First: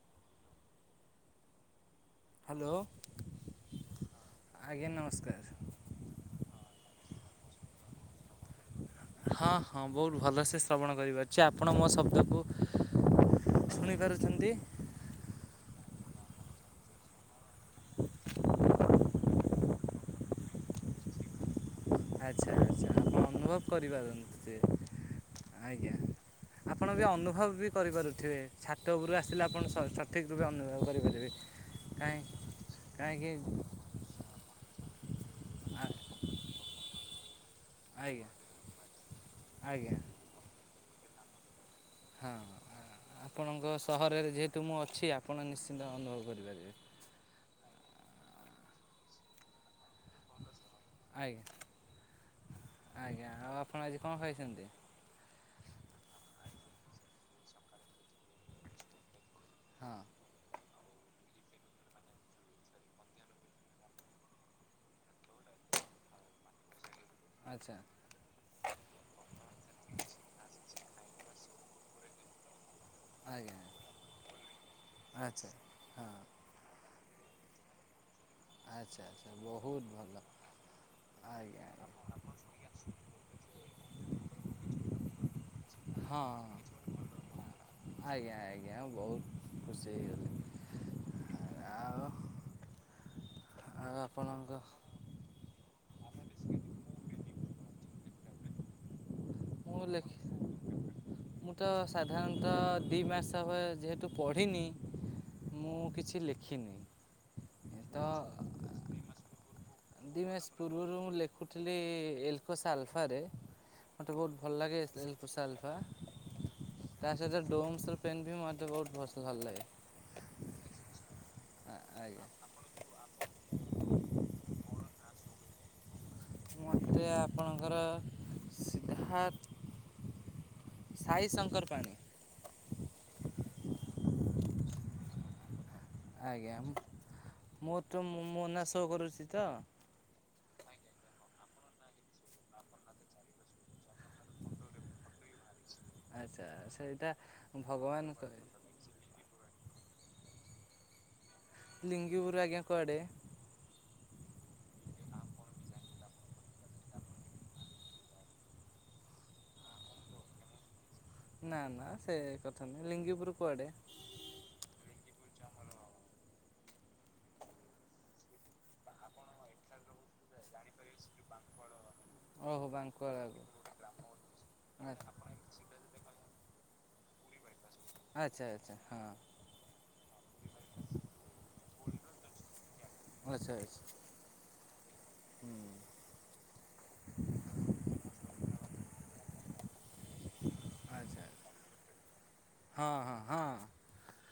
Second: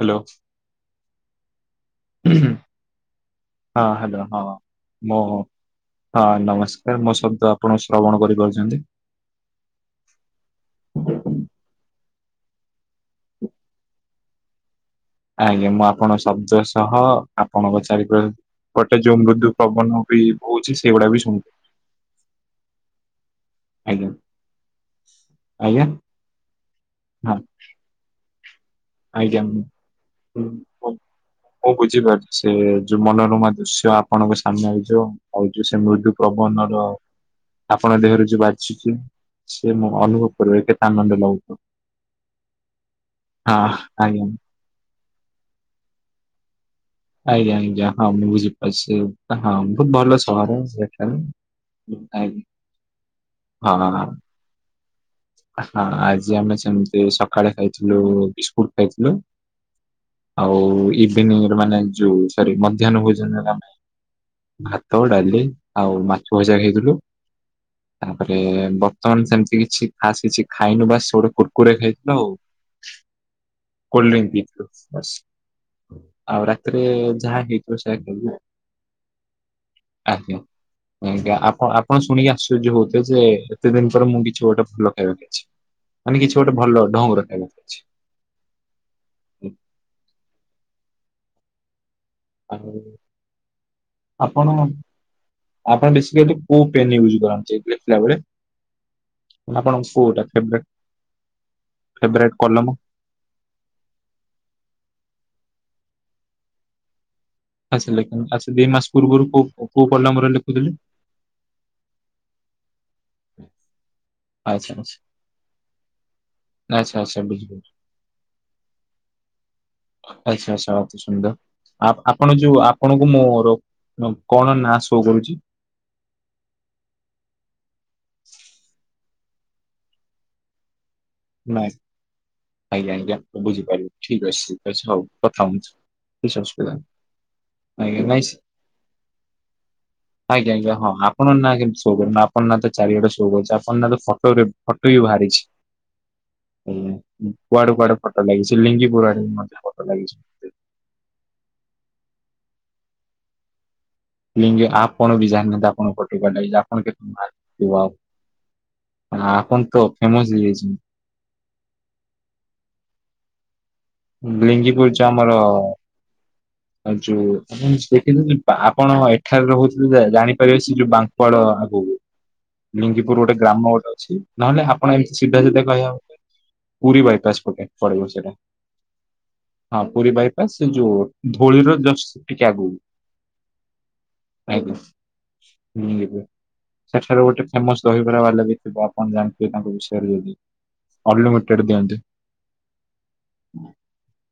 Hello. Hello. ହଁ hello ହଁ ଆଜ୍ଞା ମୁଁ ନମସ୍କାର। ହଁ ନମସ୍କାର ମୁଁ ସ ତ ଆପଣ ଶ୍ରବଣ କରିପାରୁ [unintelligible] ହଁ ହଁ ବୋହୁତ ଭଲସେ ଶ୍ରବଣ କରିବାର ଅଛି ଆପଣ ମୋ ସବ ତାକୁ ଶୁଣି ପାରୁଚନ୍ତି। ଆଜ୍ଞା ମୁଁ ଆପଣ ଶବ୍ଦ ସହ ଆପଣଙ୍କ ଚାରିପ ଗଟେ ଯୋଉ ମୃଦ୍ୟୁ ପ୍ରବଣ ବି ହଉଚି ସେଗୁଡା ବି ଶୁଣ ଆଚ୍ଛା ଆଚ୍ଛା ଅନୁଭବ କରିପାରୁନ୍ତ ସେ ଆଜ୍ଞା ଆପଣ ବି ହଁ ଅନୁଭବ ବି କରିପାରୁଥିବେ। ଛାତ ଉପରୁ ଆଜ୍ଞା ଆସିଲେ ମୁଁ ଆପଣ ସଠିକ୍ ରୂପେ ଅନୁଭବ ମୁଁ- କରିପାରିବେ। ମୁଁ କାହିଁ ବୁଝିପାରୁଚି ସେ ଯୋଉ କାହିଁକି ମନୋରମା ଦୃଶ୍ୟ ଆପଣଙ୍କ ସାମ୍ନା ଆ ହଉ ଯୋଉ ସେ ମୃଦୁ ପବନର ଆପଣଙ୍କ ଆଜ୍ଞା ଦେହରେ ଯୋଉ ବାଯୁଚି ସେ ଆଜ୍ଞା ମୁଁ ଅନୁଭବ କରିବ କେତେ ଆନନ୍ଦ ଲାଗୁଥ ହଁ ଆପଣଙ୍କ ସହରରେ ଆଜ୍ଞା ଯେହେତୁ ମୁଁ ଅଛି। ଆପଣ ନିଶ୍ଚିନ୍ତ ଅନୁଭବ କରିପାରିବେ। ଆଜ୍ଞା ଆଜ୍ଞା ହଁ ମୁଁ ବୁଝିପାରୁଚି ହଁ ବହୁତ ଭଲ ସହର ସେଠାରେ। ଆଜ୍ଞା ଆଜ୍ଞା। ଆଜ୍ଞା ଆଉ ଆପଣ ହଁ ଆଜି କଣ ଖାଇଚନ୍ତି? ହଁ ଆଜି ଆମେ ସେମିତି ସକାଳେ ଖାଇଥିଲୁ ବିସ୍କୁଟ ଖାଇଥିଲୁ। ହଁ ଆଉ ଇଭିନି ମାନେ ଯୋଉ ସରି ମଧ୍ୟାହ୍ନ ଭୋଜନରେ ଆମେ ଭାତ ଡାଲି ଆଉ ମାଛ ଭଜା ଖାଇଥିଲୁ। ଆଚ୍ଛା ତାପରେ ବର୍ତ୍ତମାନ ସେମିତି କିଛି ଖାସ୍ କିଛି ଖାଇନୁ ବାସ୍ [unintelligible] କୁର୍କୁରେ ଖାଇଥିଲ ଆଉ। ଆଜ୍ଞା କୋଲଡ୍ରିଙ୍କ ପିଇଥିଲୁ ବାସ୍ ଆଚ୍ଛା ହଁ। ଆଉ ରାତିରେ ଯାହା ହେଇଥିବ ସେଇୟା ଖାଇବୁ ଆଉ। ଆଚ୍ଛା ବହୁତ ଆ ଭଲ ଆଜ୍ଞା ଆପଣ ଆପଣ ଶୁଣିକି ଆଶ୍ଚର୍ଯ୍ୟ ହୋଉଥେ ଯେ ଏତେ ଦିନ ପରେ ମୁଁ କିଛି ଗୋଟେ ଲ କେମଖଛି ହଁ ଆଜ୍ଞା ଆଜ୍ଞା ବୋହୁତ ଖୁସି ହେଇଗ [inaudible] ଆଉ ଆଉ ଆପଣ ଆପଣଙ୍କ ଆପଣ ବେସିକଲି କୁ ପେନ ୟୁଜ କରନ୍ତି [unintelligible] ଥିଲା ବେଳେ? ମୁଁ ଆପଣଙ୍କୁ ଲେଖି କୋଉଟା ଫେବ ମୁଁ ତ ସାଧାରଣତଃ ଦୁଇ ମାସ ଯେହେତୁ ପଢ଼ିନି ମୁଁ କିଛି ଲେଖିନି। ଆ ଲେଖ ଆ ଦୁଇ ମାସ ପୂର୍ରୁ କୋ ଦି ମାସ ପୂର୍ବରୁ ମୁଁ ଲେଖୁଥିଲି ଏକ ଆଲଫାରେ ମୋତେ ବୋହୁତ ଭଲ ଆଚ୍ଛା ଲାଗେ ଆଚ୍ଛା ଏଲ ପୋସା ଆଲଫା। ଆଚ୍ଛା ତା ଆଚ୍ଛା ସାତ ବୁଝିଲି ଡୋମସ ପେନ୍ ବି ମେ ବୋହୁତ ପ ଭଲ ଲାଗେ। ଆଚ୍ଛା ଆଚ୍ଛା ଅତି ସୁନ୍ଦର ଆଜ୍ଞା ଆପଣ ଯୋଉ ଆପଣଙ୍କୁ ମୋର କଣ ନାଁ। ସୋ କରୁଚି। ମୋତେ ଆପଣଙ୍କର। ହାର। ନାଇଁ ଆଜ୍ଞା ଆଜ୍ଞା ତ ବୁଝିପାରିବ ଠିକ୍ ଅଛିି ଅଛି ହଉ କଥା ହଉଚି। କିଛି ଅସୁବିଧା ନାଇ ମୁଁ ତ ମୋ ନାଆଁ ସୋ କରୁଛି ତ? ଆଜ୍ଞା ଆଜ୍ଞା ହଁ ଆପଣଙ୍କ ନାଁ ଶୋ କରୁନ ଆପଣ ନା ତ ଚାରିଆଡେ ଶୋ କରଚି ଆପଣ ନା ତ ଫଟୋ ରେ ଫଟୋ ବି ବାହାରିଚି। ଆଚ୍ଛା ହୁଁ ସେଇଟା କୁଆଡେ କୁଆଡେ ଭଗବାନ ଫୋଟୋ କହି ଲାଗିଛି ଲିଙ୍ଗିପୁର ଆଡ଼େ ମଧ୍ୟ। ଲାଗିଚି [inaudible] ଲିଙ୍ଗୁିପୁରୁ ଆଜ୍ଞା କୁଆଡ଼େ? ଲିଙ୍ଗି ଆପଣ ବି ଜାଣିନାହାନ୍ତି ଆପଣ [inaudible] ଆପଣ ତ ଫେମସ ହେଇଯାଇଛ। ନା ନା ସେ କଥା ନୁହଁ। ଲିଙ୍ଗିପୁର କୁଆଡେ? ଲିଙ୍ଗିପୁର ଯୋ ଆମର-ଅ-ଅ-ଅ ଆଉ ଯୋଉ ଆପ ଦେଖିଛନ୍ତି ପା ଆପଣ ଏଠାରେ ରହୁଥିଲେ ଜାଣିପାରିବେ ସେ ଯୋଉ ବାଙ୍କୁଆଳ ଆଗକୁ। ଓହୋ ଲିଙ୍ଗିପୁର ବାଙ୍କଳା ଗୋଟେ ଗ୍ରାମ ଗୋଟେ ଅଛି ନହେଲେ ଆପଣ ଆଗ ଏମିତି ସିଧା ସିଧା କହିବାକୁ [inaudible] ପୁରୀ ବାଇପାସ ପଟେ ପଡିବ ସେଇଟା, ଆଚ୍ଛା ଆଚ୍ଛା ହଁ ହଁ ପୁରୀ ବାଇପାସ ସେ ଯଉ ଧଉଳିର ଜଷ୍ଟ ଟିକେ ଆଗକୁ, ଆଚ୍ଛା ଆଚ୍ଛା ଆଜ୍ଞା। ଯିବ ସେଠାରୁ ଗୋଟେ ଫେମସ ଦହିବରାା ବାଲା ବି ଥିବ ଆପଣ ଜାଣି ଯେ ତାଙ୍କ ବିଷୟରେ ଯଦି ଆଚ୍ଛା ଅନଲିମିଟେଡ ଦିଅନ୍ତି। ହଁ ହଁ ହଁ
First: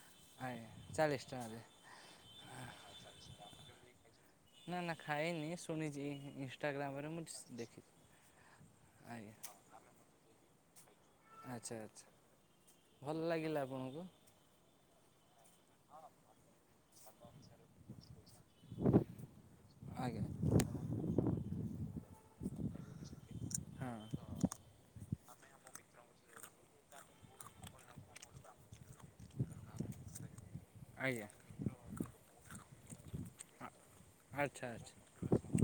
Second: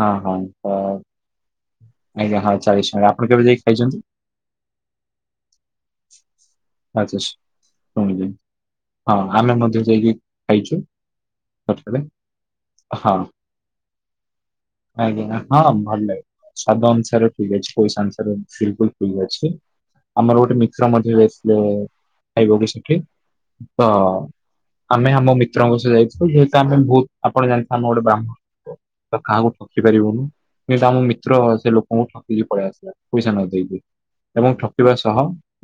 ହଁ ହଁ ଆ ତ ଚାଲିଶ ଟଙ୍କାରେ। ଆଜ୍ଞା ହଁ ଚାଳିଶ ଟଙ୍କା। ଆପଣ କେବେ ଯାଇକି ଖାଇଛନ୍ତି? ନା ନା ଖାଇନି ଶୁଣିଛି ଇନସଟାଗ୍ରାମରେ ଆଚ୍ଛା ମୁଁ ଦେଖଛି। ଶୁଣିଲି ହଁ ଆମେ ମଧ୍ୟ ଯାଇକି ଖାଇଛୁ। ଆଚ୍ଛା ସେଠାରେ ଆଚ୍ଛା। ହଁ ଭଲ ଲାଗିଲା ଆପଣଙ୍କୁ? ଆଜ୍ଞା। ହଁ ଭଲ ଲାଗେ ସ୍ୱାଦ ଅନୁସାରେ ଠିକ ଅଛି ପଇସା ଅନୁସାରେ ବିଲକୁଲ ଠିକ୍ ଅଛି। ଆଜ୍ଞା ଆମର ଗୋଟେ ମିତ୍ର ମଧ୍ୟ ଯାଇଥିଲେ-ଏ-ଏ ଖାଇବାକୁ ସେଠି ହଁ ତ-ଅ-ଅ ଆମେ ଆମ ମିତ୍ରଙ୍କ ସହ ଯାଇଥିଲୁ ଯେହେତୁ ଆମେ ବହୁତ ଆପଣ ଜାଣିଥା ଆମ ଗୋଟେ ବ୍ରାହ୍ମଣ ତ କାହା କୁ ଠକି ପାରିବୁନୁ। କିନ୍ତୁ ଆମ ଆଜ୍ଞା ମିତ୍ର ସେ ଲୋକଙ୍କୁ ଠକିକି ପଳେଇଆସି ପଇସା ନ ଦେଇକି ଏବଂ ଆଚ୍ଛା ଠକିବା ଆଚ୍ଛା ସହ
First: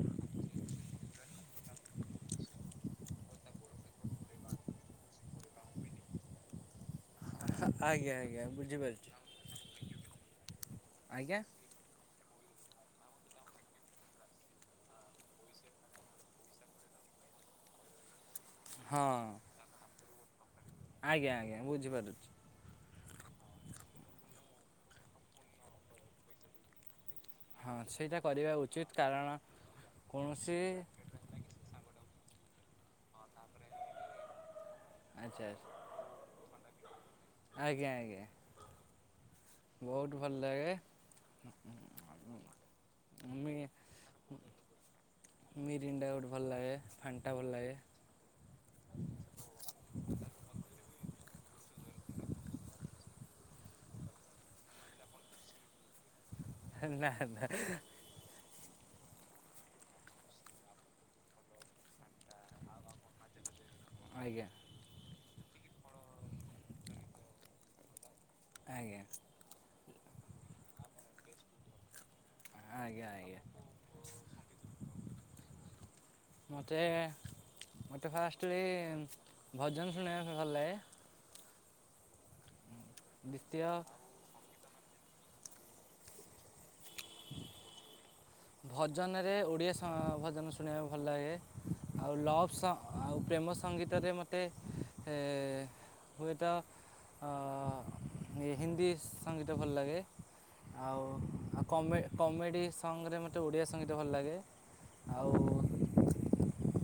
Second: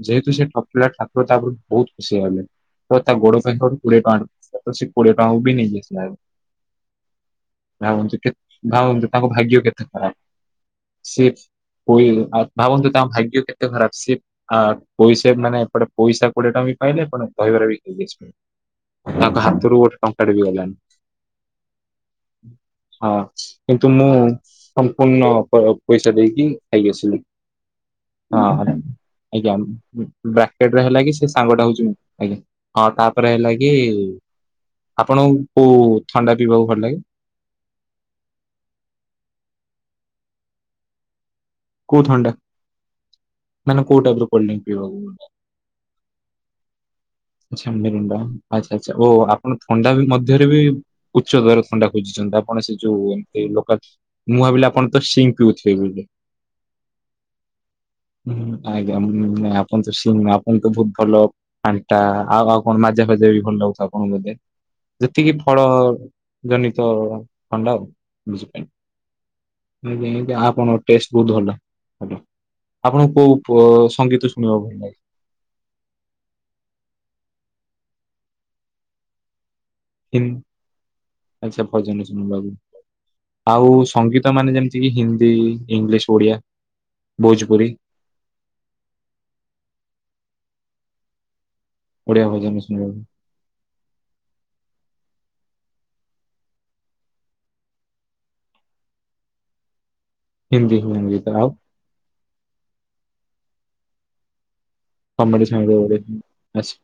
ଯେହେତୁ ସେ ଠକିଲା ଠାକୁର ତାପରେ ବହୁତ ସେୟା ହେଲେ। ତ ତା ଗୋଡ ପାଖରେ କୋଡିଏ ଟଙ୍କା ପଡିଥିଲା ସେ କୋଡିଏ ଟଙ୍କା ବି ନେଇକି ଆସିଲା। ଆଜ୍ଞା ଭାବନ୍ତୁ କେତେ ଆଜ୍ଞା। ବୁଝିପାରୁଛି ଭାବନ୍ତୁ ତାଙ୍କ ଭାଗ୍ୟ କେତେ ଖରାପ ସି ଆଜ୍ଞା କୋଇ ଆ ଭାବନ୍ତୁ ତାଙ୍କ ଭାଗ୍ୟ କେତେ ଖରାପ ସିଏ ଆ ପଇସା ମାନେ ଏପଟେ ପଇସା କୋଡିଏ ଟଙ୍କା ବି ପାଇଲେ ହଁ [unintelligible] [inaudible] ତାଙ୍କ ହାତରୁ ଗୋଟେ ଟଙ୍କାଟେ ବି ଗଲାନି। ଆଜ୍ଞା ଆଜ୍ଞା ବୁଝିପାରୁଚୁ। ହଁ କିନ୍ତୁ ମୁଁ-ଉ-ଉ ସମ୍ପୂର୍ଣ୍ଣ ପ ପଇସା ଦେଇକି ଖାଇକି ଆସିଲି। ହଁ ସେଇଟା ହ କରିବା ଉଚିତ କାରଣ ଆଜ୍ଞା କୌଣସି ବ୍ରାକେଟରେ ହେଲା କି ସେ ସାଙ୍ଗ ଟା ହଉଛି ମୁଁ। ଆଜ୍ଞା ହଁ ତାପରେ ହେଲା କି-ଇ-ଇ ଆପଣ ଆଚ୍ଛା କୋଉ ଥଣ୍ଡା ପିଇବାକୁ ଭଲ ଲାଗେ? ଆଜ୍ଞା ଆଜ୍ଞା ବହୁତ ଭଲ ଲାଗେ କଉ ଥଣ୍ଡା, ମି ମାନେ କୋଉ ଟାଇପ ର କୋଲଡ୍ରିଙ୍କ ପିଇବାକୁ ଭଲ ଲାଗେ? ମିରିଣ୍ଡା ଗୋଟେ ଭଲ ଲାଗେ, ଫାଣ୍ଟା ଭଲ ଆଚ୍ଛା ଲାଗେ। ମିରିଣ୍ଡା ଆଚ୍ଛା ଆଚ୍ଛା ଓ ଆପଣ ଥଣ୍ଡା ମଧ୍ୟରେ ବି ଉଚ୍ଚଦାର ଥଣ୍ଡା ଖୋଜିଛନ୍ତି ଆପଣ ସେ ଯୋଉ ଏମତି ଲୋକାଚ୍ ମୁଁ ଭାବିଲି ଆପଣ ତ ସିଙ୍କ୍ ପିଉଥିବେ ବୋଲି। ନା ନା। ହୁଁ ଆଜ୍ଞା ଆପଣ ତ ସିଙ୍କ୍ ଆପଣ ତ ବହୁତ ଭଲ ଫାଣ୍ଟା ଆଉ ଆଉ କଣ ମାଜା ଫାଜା ବି ଭଲ ଲାଗୁ ଆପଣ ବୋଧେ ଆଜ୍ଞା ଯେତିକି ଫଳ-ଅ-ଅ-ଅ ଜନିତ ଥଣ୍ଡା ଆଉ ଆଜ୍ଞା। ଯେମିତି ଆପଣଙ୍କ ଟେଷ୍ଟ ବହୁତ ଭଲ ଭଲ। ଆଜ୍ଞା ଆପଣକୁ କୋଉ ଆଜ୍ଞା ପ ସଙ୍ଗୀତ ଶୁଣିବାକୁ ଭଲ ଲାଗେ? ମତେ ଫାଷ୍ଟରେ ଭଜନ ହିନ୍ ଶୁଣିବାକୁ ଭଲ ଲାଗେ। ଆଚ୍ଛା ଭଜନ ଶୁଣିବାକୁ, ଆଉ ଦ୍ୱିତୀୟ ସଙ୍ଗୀତ ମାନେ ଯେମତି ହିନ୍ଦୀ, ଇଂଲିଶ, ଓଡ଼ିଆ, ଭୋଜପୁରୀ? ଭଜନରେ ଓଡ଼ିଆ ଭଜନ ଶୁଣିବାକୁ ଭଲ ଲାଗେ ଆଉ ଓଡିଆ ଭଜନ ଲଭ୍ ଶୁଣିବାକୁ ଆଉ ପ୍ରେମ ସଙ୍ଗୀତରେ ମୋତେ ହୁଏତ ଆ ହିନ୍ଦୀ ସଂଙ୍ଗୀତ ଭଲ ଲାଗେ। ହିନ୍ଦୀ ଆଉ ସଙ୍ଗୀତ ଆଉ କମ କମେଡ଼ି ସଙ୍ଗରେ ମୋତେ ଓଡ଼ିଆ ସଙ୍ଗୀତ ଭଲ ଲାଗେ। ଆଉ କମେଡି ସଙ୍ଗ୍ ରେ ଆଚ୍ଛା।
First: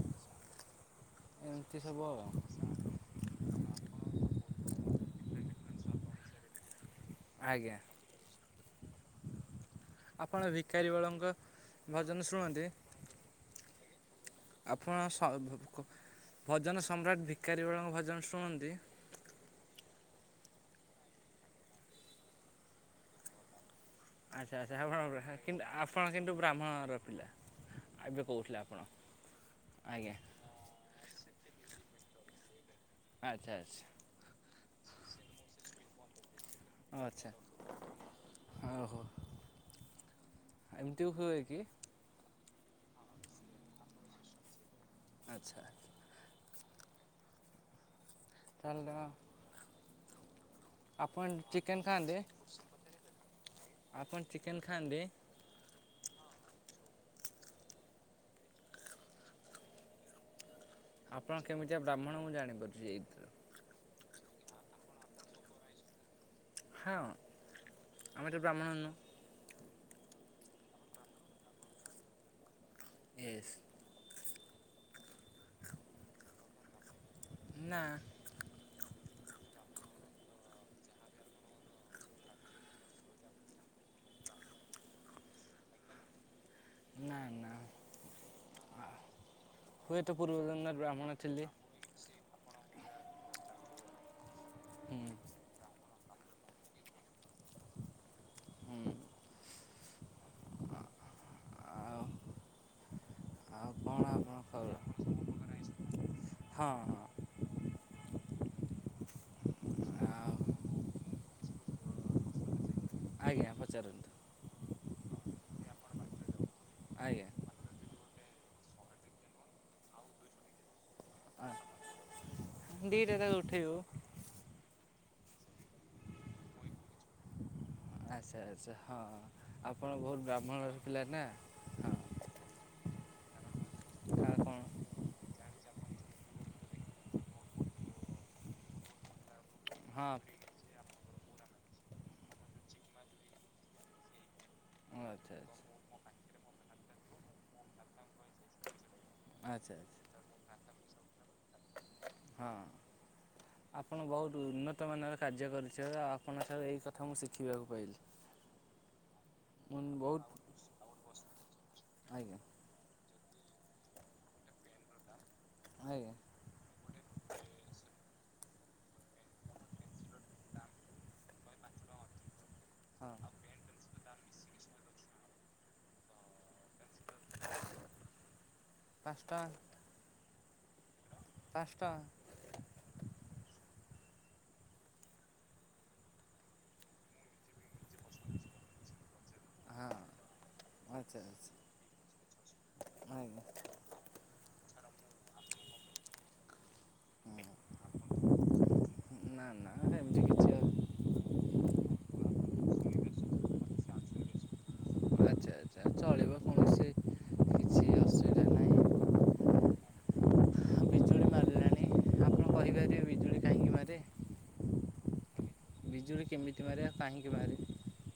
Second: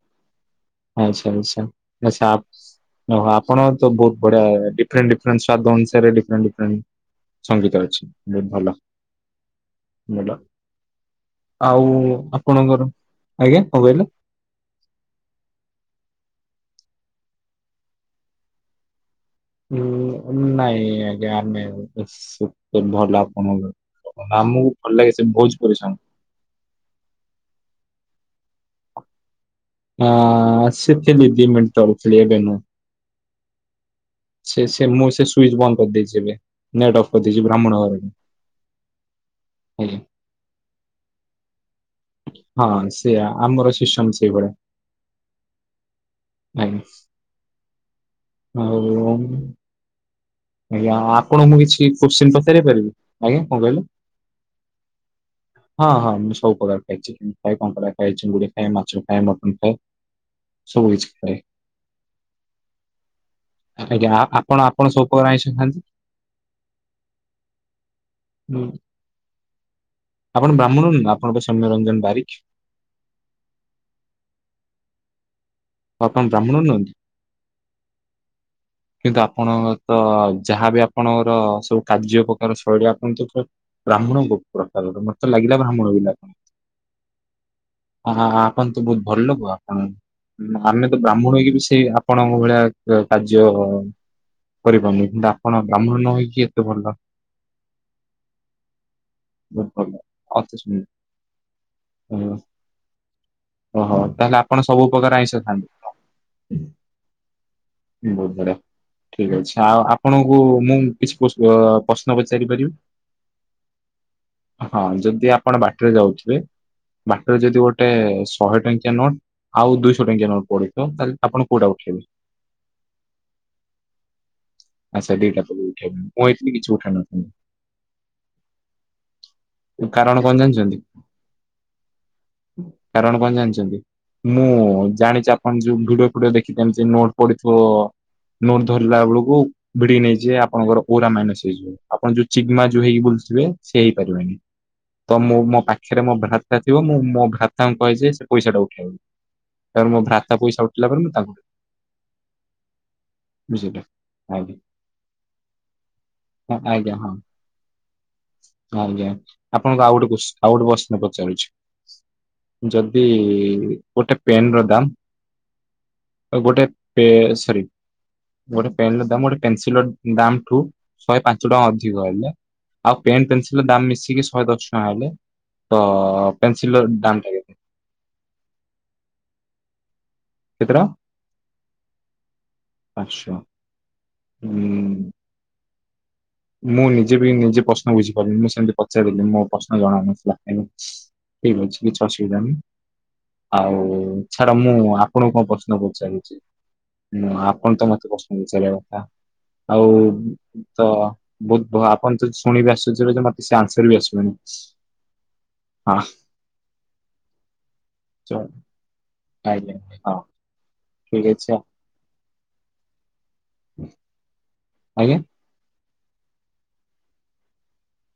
ଆଚ୍ଛା ଆଚ୍ଛା ଏମିତି ସବୁ ଆଉ ଆଚ୍ଛା ଆପଣ ଓହୋ ଆପଣ ତ ବହୁ ବଢିଆ ଡିଫରେଣ୍ଟ ଡିଫରେଣ୍ଟ ସ୍ଵାଦ ଅନୁସାରେ ଡିଫରେଣ୍ଟ ଡିଫରେଣ୍ଟ ଆଜ୍ଞା ସଙ୍ଗୀତ ଅଛି ବହୁତ ଭଲ। ଭଲ ଆପଣ ଭିକାରୀ ବଳଙ୍କ ଆଉ ଭଜନ ଶୁଣନ୍ତି? ଆପଣଙ୍କର ଆଜ୍ଞା କଣ କହିଲେ? ଆପଣ ଭଜନ ସମ୍ରାଟ ଭିକାରୀ ବଳଙ୍କ ଭଜନ ଶୁଣନ୍ତି? ନାଇଁ ଆଜ୍ଞା ଆମେ ସେତେ ଭଲ ଆପଣ ଆଚ୍ଛା ଆଚ୍ଛା ଆପଣ ସଙ୍ଗ ଆପଣ କିନ୍ତୁ ବ୍ରାହ୍ମଣ ଘର ର ପିଲା। ଏବେ କହୁଥିଲେ ଆପଣ। ଆଜ୍ଞା [unintelligible] ଆଚ୍ଛା ଆଚ୍ଛା। ସେ ସେ ମୁଁ ସେ ସୁଇଚ ବନ୍ଦ କରିଦେଇଛି ଏବେ। ନେଟ୍ ଅଫ୍ ଆଚ୍ଛା କରିଦେଇଛି ବ୍ରାହ୍ମଣ ଘରକୁ ଓ ହୋ। ଆଜ୍ଞା। ଏମିତି ହୁଏ କିି? ହଁ ସେୟା ଆମର ସିଷ୍ଟମ ସେଇଭଳିଆ। ଆଚ୍ଛା। ଆଜ୍ଞା। ତାହେଲେ ଆଉ ଆଜ୍ଞା ଆପଣ ଆପଣଙ୍କୁ ମୁଁ ଚିକେନ୍ କିଛି ଖାଆନ୍ତି କୋଶ୍ଚିନ ପଚାରି ପାରିବି ଆଜ୍ଞା କଣ କହିଲେ? ଆପଣ ଚିକେନ୍ ଖାଆନ୍ତି ହଁ ହଁମ ସବୁ ପ୍ରକାର ଖାଇଛି ଚୁଗୁଡ଼ି ଖାଏ, ମାଛ ଖାଏ, ମଟନ ଖାଏ। ସବୁ କିଛି ଖାଏ ଆପଣ କେମିତିଆ ବ୍ରାହ୍ମଣ ମୁଁ ଜାଣିପାରୁଛି ଏଇ ଥିରୁ। କଣ ଆପଣ ସବୁ ପ୍ରକାର ଆଇଁଷ ଖାଆନ୍ତି? ହଁ ଆମେ ତ ହୁଁ ବ୍ରାହ୍ମଣ ନୁହଁ। ଆପଣ ବ୍ରାହ୍ମଣ ନୁହେଁ ଆପଣ ପରା ସୌମ୍ୟ ରଞ୍ଜନ ବାରିକ। ୟେସ୍। ଆପଣ ବ୍ରାହ୍ମଣ ନୁହନ୍ତି? ନା। କିନ୍ତୁ ଆପଣ ତ ଯାହା ବିି ଆପଣଙ୍କର ସବୁ କାର୍ଯ୍ୟ ପ୍ରକାର ଶୈଳୀ ଆପଣ ବ୍ରାହ୍ମଣଙ୍କ ପ୍ରକାର। ମତେ ଲାଗିଲା ବ୍ରାହ୍ମଣ ପିଲା। ନା ନା। ଆ ଆପଣ ତ ବହୁତ ଭଲ ଲୋକ ଆପଣ। ହୁଏତ ପୂର୍ବ ଜନ୍ମରେ ଆମେ ତ ବ୍ରାହ୍ମଣ ଥିଲି ହେକ ବି ସେଇ ଆପଣଙ୍କ ଭଳିଆ କାର୍ଯ୍ୟ ହୁଁ କରିପାରୁନୁ କିନ୍ତୁ ଆପଣ ବ୍ରାହ୍ମଣ ନ ହେଇକି କି ଏତେ ଭଲ ହୁଁ [unintelligible] ଓହୋ ଆଉ ଆଉ କଣ ତାହଲେ ଆପଣ ଖବର ସବୁ ଉପକାର ଆଇଁଷ ଖାଆନ୍ତି? ହଁ ହଁ ହୁଁ ବହୁତ୍ ଭଲ। ଠିକ ଅଛି। ଆଉ ଆଉ ଆପଣଙ୍କୁ ମୁଁ କିଛି ଅ ପ୍ରଶ୍ନ ପଚାରି ପାରିବି? ଆଜ୍ଞା ପଚାରନ୍ତୁ। ହଁ ଯଦି ଆପଣ ବାଟରେ ଯାଉଥିବେ ବାଟରେ ଆଜ୍ଞା ଯଦି ଗୋ ଟେ ଶହେ ଟଙ୍କିଆ ନୋଟ୍ ଆଉ ଦୁଇଶ ଟଙ୍କିଆ ନୋଟ୍ ପଡିଥିବ। ତାଲେ ଆପଣ କୋଉଟା ଉଠେଇବେ? ଦିଟାଜ ଉଠେଇବୁ। ଆଚ୍ଛା ଦିଟାକୁ ଉଠେଇବ ମୁଁ ଏଠି କିଛି ଉଠାଇନା ତ ମୁଁ ଆଚ୍ଛା ଆଚ୍ଛା ହଁ ଆପଣ କାରଣ ବୋହୁତ୍ କଣ ବ୍ରାହ୍ମଣ ଘର ଜାଣିଛନ୍ତି? ପିଲା ନା ହଁ। କାରଣ କଣ ଜାଣିଚନ୍ତି ଆଉ କଣ ମୁଁ ଜାଣିଚି ଆପଣ ଯୁମ୍ ଭିଡିଓ ଫିଡିଓ ଦେଖିକି ଆଣିଥିଲୁ ନୋଟ ପଡିଥିବ ନୋଟ ଧରିଲା ବେଳକୁ ଭିଡିକି ହଁ ନେଇ ଆଚ୍ଛା ଯିବେ ଆପଣଙ୍କର ଓରା ମାଇନସ୍ ହେଇଯିବ ଆପଣ ଯୋଉ ଚିଗ୍ମା ଯୋଉ ହେଇକି ବୁଲୁଥୁବେ ସେ ହେଇପାରିବନି। ତ ଆଚ୍ଛା ମୁଁ ମୋ ପାଖେରେ ମୋ ଭ୍ରାତା ଥିବ ମୁଁ ମୋ ଭ୍ରାତାଙ୍କୁ କହିଚି ସେ ପଇସାଟା ଉଠେଇବ। ଆଚ୍ଛା ତାପରେ ମୋ ଭ୍ରାତା ପଇସା ଉଠିଲା ପରେ ମୁଁ ତାଙ୍କୁ ହଁ ବୁଝିଲେ। ଆପଣ ବୋହୁତ୍ ଆଜ୍ଞା ଉନ୍ନତ ମାନର କାର୍ଯ୍ୟ କରୁଚ ଆପଣ ହଁ ଠାରୁ ଏଇ ଆଜ୍ଞା କଥା ହଁ ମୁଁ ଶିଖିବାକୁ ପାଇଲି। ଆଜ୍ଞା ଆପଣଙ୍କୁ ମୁଁ ଆଉ ଗୋଟେ ବହୁତ କୋସ୍-ଆଉ ଗୋଟେ କୋଶ୍ଚିନ୍ ଆଜ୍ଞା ପଚାରୁଛି ଯଦି ଏଇ ଗୋଟେ ପେନର ଦାମ୍ ଆଜ୍ଞା ଆଉଗୋଟେ ପେ-ସରି ଗୋଟେ ପେନର ଦାମ୍ ଗୋଟେ ପେନସିଲର ଦାମଠୁ ଶହେ ପାଞ୍ଚ ଟଙ୍କା ଅଧିକ ହେଲେ ଆଉ ହଁ ପେନ୍, ପେନସିଲର ଦାମ୍ ମିଶିକି ଶହେ ଦଶ ଟଙ୍କା ହେଲେ ତ ପେନସିଲର ଦାମଟା କେତେ? ପାଂସ୍ ଟଙ୍କା। କେତେ ଟଙ୍କା? ପାଂସ୍ ଟଙ୍କା। ପାଂସ୍ ଟଙ୍କା ହୁଁ। ମୁଁ ନିଜେ ବି ନିଜେ ପ୍ରଶ୍ନ ବୁଝିପାରୁନି ମୁଁ ସେମତି ପଚାରିଲିି ମୋ ପ୍ରଶ୍ନ ହଁ ଜଣାନଥିଲା ଏମି ଆଚ୍ଛା ଆଚ୍ଛା ଠିକ୍ ଅଛି କିଛି ଅସୁବିଧା ନାହିଁ ଆଜ୍ଞା ଆଉ ଛାଡ ମୁଁ ଆ ଆପଣଙ୍କୁ କଣ ପ୍ରଶ୍ନ ପଚାରୁଚି? ହଁ ଆପଣ ତ ମତେ ପ୍ରଶ୍ନ ପଚାରିବା କଥା ନା ନା ଆଉ ଏମିତି କିଛି ତ ତ ଆପଣ ଯଦି ଶୁଣିବେ ଆଶ୍ଚର୍ଯ୍ୟ ରହିଯିବେ ମତେ ସେ ଆନସାର୍ ବି ଆସିବନି। ଆଛା ଆଛା ହଁ ଚଳିବ କୌଣସି କିଛି ଚ ଅସୁବିଧା ନାହିଁ ଆଜ୍ଞା ହଁ ଠିକଅଛି ଆ କଣ କରିପାରିବେ ବିଜୁଳି କାହିଁକି ମାରେ ଆଜ୍ଞା? ବିଜୁଳି କେମିତି ମାରେ ଆଉ କାହିଁକି ମାରେ?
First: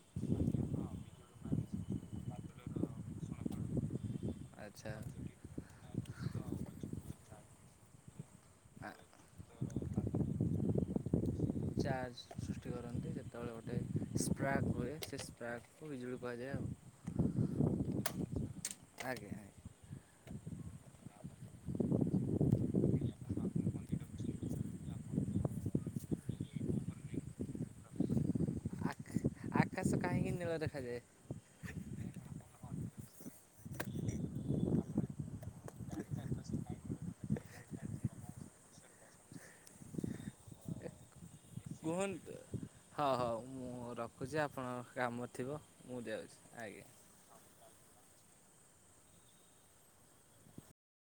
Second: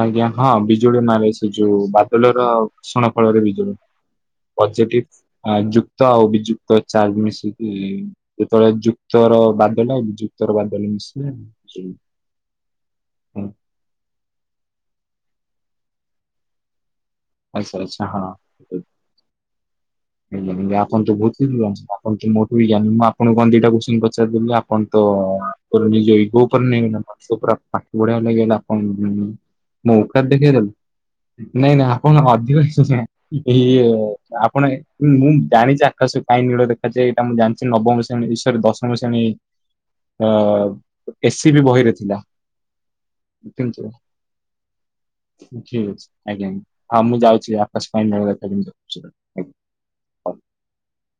ଆଜ୍ଞା ହଁ ବିଜୁଳି ମାରେ ସେ ଯୋଉ ବାଦଲର ଘର୍ଷଣ ଫଳରେ ବିଜୁଳି ଆଚ୍ଛା। ପଜେଟିଭ୍ ଆ ଯୁକ୍ ତ ଆଉ ବିଯୁକ୍ତ ଚାର୍ଜ ମିଶିକି ଯେତେବେଳେ ଆ ଯୁକ୍ତର ବାଦଲ ଆଉ ବିଯୁକ୍ତର ବାଦଲ ମିଶେ ସେଇ ଶିକି ସୃଷ୍ଟି କରନ୍ତି ହଁ। ଯେତେବେଳେ ଗୋଟେ ସ୍ପ୍ରାକ୍ ସେ ସପ୍ରାର୍କକୁ ବିଜୁଳି କୁହାଯାଏ ଆଉ। ଆଛା ଆଛା ହଁ। ଆଜ୍ଞା ଆଜ୍ଞା। ଯେମିତି ଆପଣ ତ ଭୋଉତ କିଛି ଜାଣଚନ୍ତି ଆପଣ ତ ମୋଠୁ ବି ଜ୍ଞାନି ମୁଁ ଆପଣକୁ କଣ ଦିଟା କୋଶ୍ଚିନ୍ ପଚାରଦେଲି ଯେ ଆପଣ୍ ତ ଆପଣ ନିଜ ଇଗୋ ଉପରେ ନେଇଗଲେ। [unintelligible] ମୋ ଆକାଶ ଔକାତ୍ କାହିଁକି ଦେଖେଇ ନୀଳ ଦେଲେ ଦେଖାଯାଏ? ନାଇ ନାଇ ଆ କୋଉଦିନ ଅଧିକ [unintelligible] ଇଏ ଆପଣ ବି ମୁଁ ଜାଣିଚି ଆକାଶ କାଇଁ ନୀଳ ଦେଖାଯାଏ ଏଇଟା ମୁଁ ଜାଣିଚି ନମ ଶ୍ରେଣୀ-ସରି ଦଶମ ଶ୍ରେଣୀ ଅ-ଏ ସିି ବି ବହିରେ ଥିଲା। ହୋଉ ହୋଉ କିନ୍ତୁ ମୁଁ ରଖୁଚି ଆପଣଙ୍କର କାମ ଥିବ ଠିକ ମୁଁ ଅଛି ଯାଉଛି ଆଜ୍ଞା। ହଁ ମୁଁ ଯାଉଛି ଆକାଶ ପାଇଁ ଧନ୍ୟବାଦ [unintelligible] ଆଜ୍ଞା ହୋଉ।